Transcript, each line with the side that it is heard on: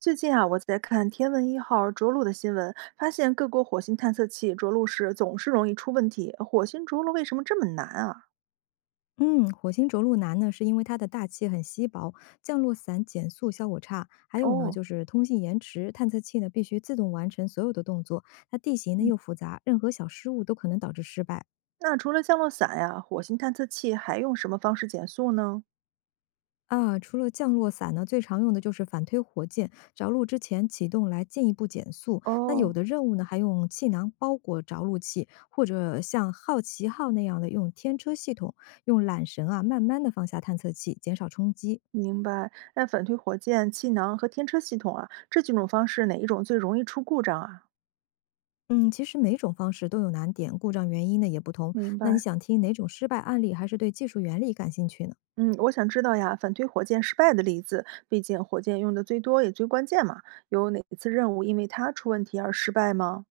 right: 最近啊，我在看天问一号着陆的新闻，发现各国火星探测器着陆时总是容易出问题。火星着陆为什么这么难啊？
left: 嗯，火星着陆难呢，是因为它的大气很稀薄，降落伞减速效果差，还有呢
right: 哦，
left: 就是通信延迟，探测器呢必须自动完成所有的动作。它地形呢又复杂，任何小失误都可能导致失败。
right: 那除了降落伞呀、火星探测器还用什么方式减速呢？
left: 啊，除了降落伞呢，最常用的就是反推火箭着陆之前启动来进一步减速。那有
right: 哦，
left: 的任务呢，还用气囊包裹着陆器，或者像好奇号那样的用天车系统，用缆绳啊慢慢的放下探测器，减少冲击。
right: 明白。那反推火箭、气囊和天车系统啊，这几种方式哪一种最容易出故障啊？
left: 嗯，其实每种方式都有难点，故障原因呢也不同。
right: 明
left: 那你
right: 白。
left: 想听哪种失败案例，还是对技术原理感兴趣呢？
right: 嗯，我想知道呀，反推火箭失败的例子，毕竟火箭用的最多也最关键嘛。有哪次任务因为它出问题而失败吗？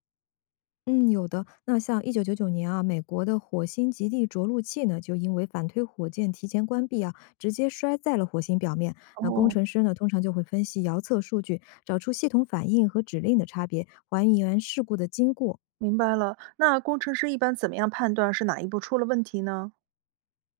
left: 嗯，有的。那像1999年啊，美国的火星极地着陆器呢，就因为反推火箭提前关闭啊，直接摔在了火星表面。那工
right: 哦，
left: 程师呢，通常就会分析遥测数据，找出系统反应和指令的差别，还原事故的经过。
right: 明白了，那工程师一般怎么样判断是哪一步出了问题呢？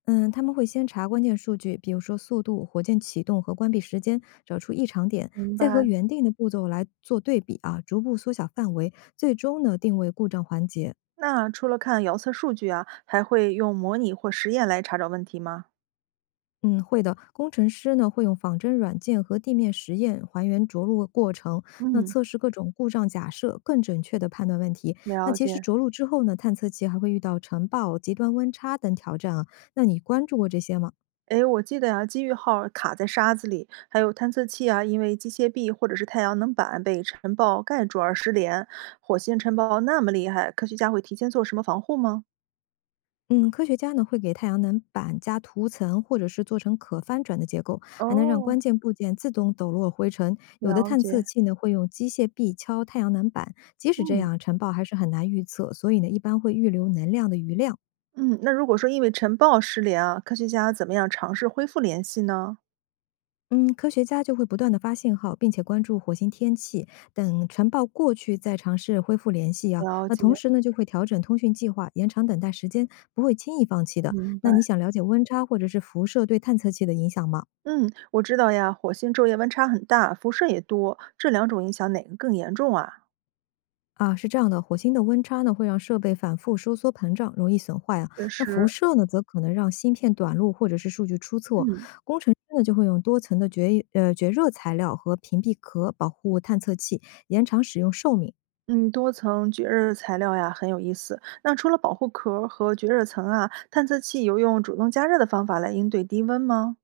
left: 嗯，他们会先查关键数据，比如说速度、火箭启动和关闭时间，找出异常点，
right: 明
left: 再和
right: 白。
left: 原定的步骤来做对比啊，逐步缩小范围，最终呢定位故障环节。
right: 那除了看遥测数据啊，还会用模拟或实验来查找问题吗？
left: 嗯，会的。工程师呢会用仿真软件和地面实验还原着陆过程，那
right: 嗯，
left: 测试各种故障假设，更准确的判断问题。那
right: 了
left: 其实
right: 解。
left: 着陆之后呢，探测器还会遇到尘暴、极端温差等挑战啊。那你关注过这些吗？
right: 诶，我记得呀、机遇号卡在沙子里，还有探测器啊，因为机械臂或者是太阳能板被尘暴盖住而失联。火星尘暴那么厉害，科学家会提前做什么防护吗？
left: 嗯，科学家呢会给太阳能板加涂层，或者是做成可翻转的结构，还能让
right: 哦，
left: 关键部件自动抖落灰尘。有的
right: 了
left: 探测
right: 解。
left: 器呢会用机械臂敲太阳能板，即使这
right: 嗯
left: 样，尘暴还是很难预测，所以呢一般会预留能量的余量。
right: 嗯，那如果说因为尘暴失联啊，科学家怎么样尝试恢复联系呢？
left: 嗯，科学家就会不断的发信号，并且关注火星天气，等尘暴过去再尝试恢复联系啊。
right: 了
left: 那
right: 解，
left: 同时呢就会调整通讯计划，延长等待时间，不会轻易放弃的。
right: 明白。
left: 那你想了解温差或者是辐射对探测器的影响吗？
right: 嗯，我知道呀，火星昼夜温差很大，辐射也多，这两种影响哪个更严重啊？
left: 啊，是这样的，火星的温差呢会让设备反复收缩膨胀，容易损坏啊。
right: 确
left: 那
right: 实，
left: 辐射呢，则可能让芯片短路或者是数据出错。
right: 嗯
left: 工程师呢就会用多层的绝热材料和屏蔽壳保护探测器，延长使用寿命。
right: 嗯，多层绝热材料呀，很有意思。那除了保护壳儿和绝热层啊，探测器有用主动加热的方法来应对低温吗？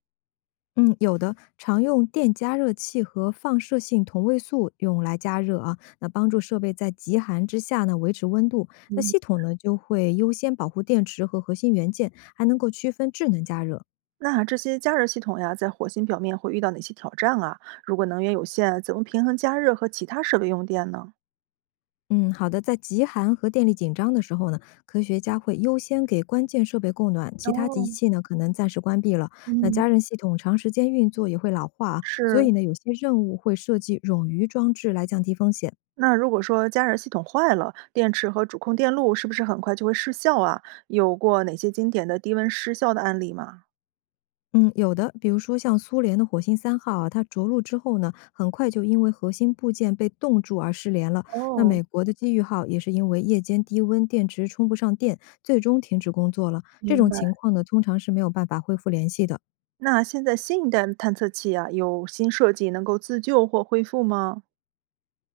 left: 嗯，有的常用电加热器和放射性同位素用来加热啊，那帮助设备在极寒之下呢维持温度。那
right: 嗯，
left: 系统呢就会优先保护电池和核心元件，还能够区分智能加热。
right: 那这些加热系统呀，在火星表面会遇到哪些挑战啊？如果能源有限，怎么平衡加热和其他设备用电呢？
left: 嗯，好的。在极寒和电力紧张的时候呢，科学家会优先给关键设备供暖，其他
right: 哦，
left: 仪器呢可能暂时关闭了。那
right: 嗯，
left: 加热系统长时间运作也会老化啊，所
right: 是。
left: 以呢，有些任务会设计冗余装置来降低风险。
right: 那如果说加热系统坏了，电池和主控电路是不是很快就会失效啊？有过哪些经典的低温失效的案例吗？
left: 嗯，有的，比如说像苏联的火星三号啊，它着陆之后呢，很快就因为核心部件被冻住而失联了。那
right: 哦，
left: 美国的机遇号也是因为夜间低温，电池充不上电，最终停止工作了。这
right: 明
left: 种
right: 白。
left: 情况呢，通常是没有办法恢复联系的。
right: 那现在新一代的探测器啊，有新设计能够自救或恢复吗？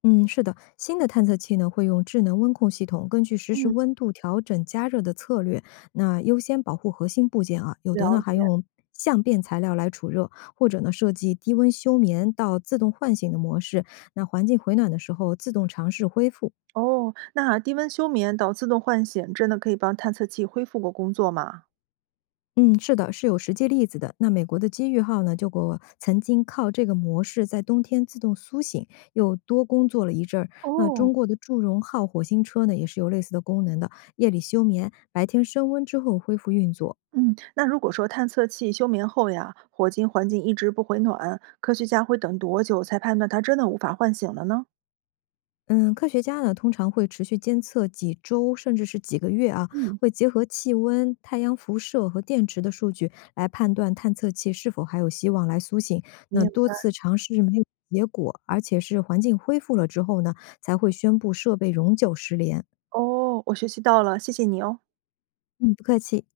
left: 嗯，是的，新的探测器呢会用智能温控系统，根据实时
right: 嗯，
left: 温度调整加热的策略，那优先保护核心部件啊。有
right: 了
left: 的呢还
right: 解。
left: 用相变材料来储热，或者呢设计低温休眠到自动唤醒的模式，那环境回暖的时候自动尝试恢复。
right: 哦，那低温休眠到自动唤醒，真的可以帮探测器恢复过工作吗？
left: 嗯，是的，是有实际例子的。那美国的机遇号呢，就过曾经靠这个模式在冬天自动苏醒，又多工作了一阵儿。那
right: 哦，
left: 中国的祝融号火星车呢，也是有类似的功能的，夜里休眠，白天升温之后恢复运作。
right: 嗯，那如果说探测器休眠后呀，火星环境一直不回暖，科学家会等多久才判断它真的无法唤醒了呢？
left: 嗯，科学家呢通常会持续监测几周甚至是几个月啊，
right: 嗯。
left: 会结合气温、太阳辐射和电池的数据来判断探测器是否还有希望来苏醒。
right: 没
left: 那
right: 有
left: 多次尝试没有结果，而且是环境恢复了之后呢，才会宣布设备永久失联。
right: 哦，我学习到了，谢谢你哦。
left: 嗯，不客气。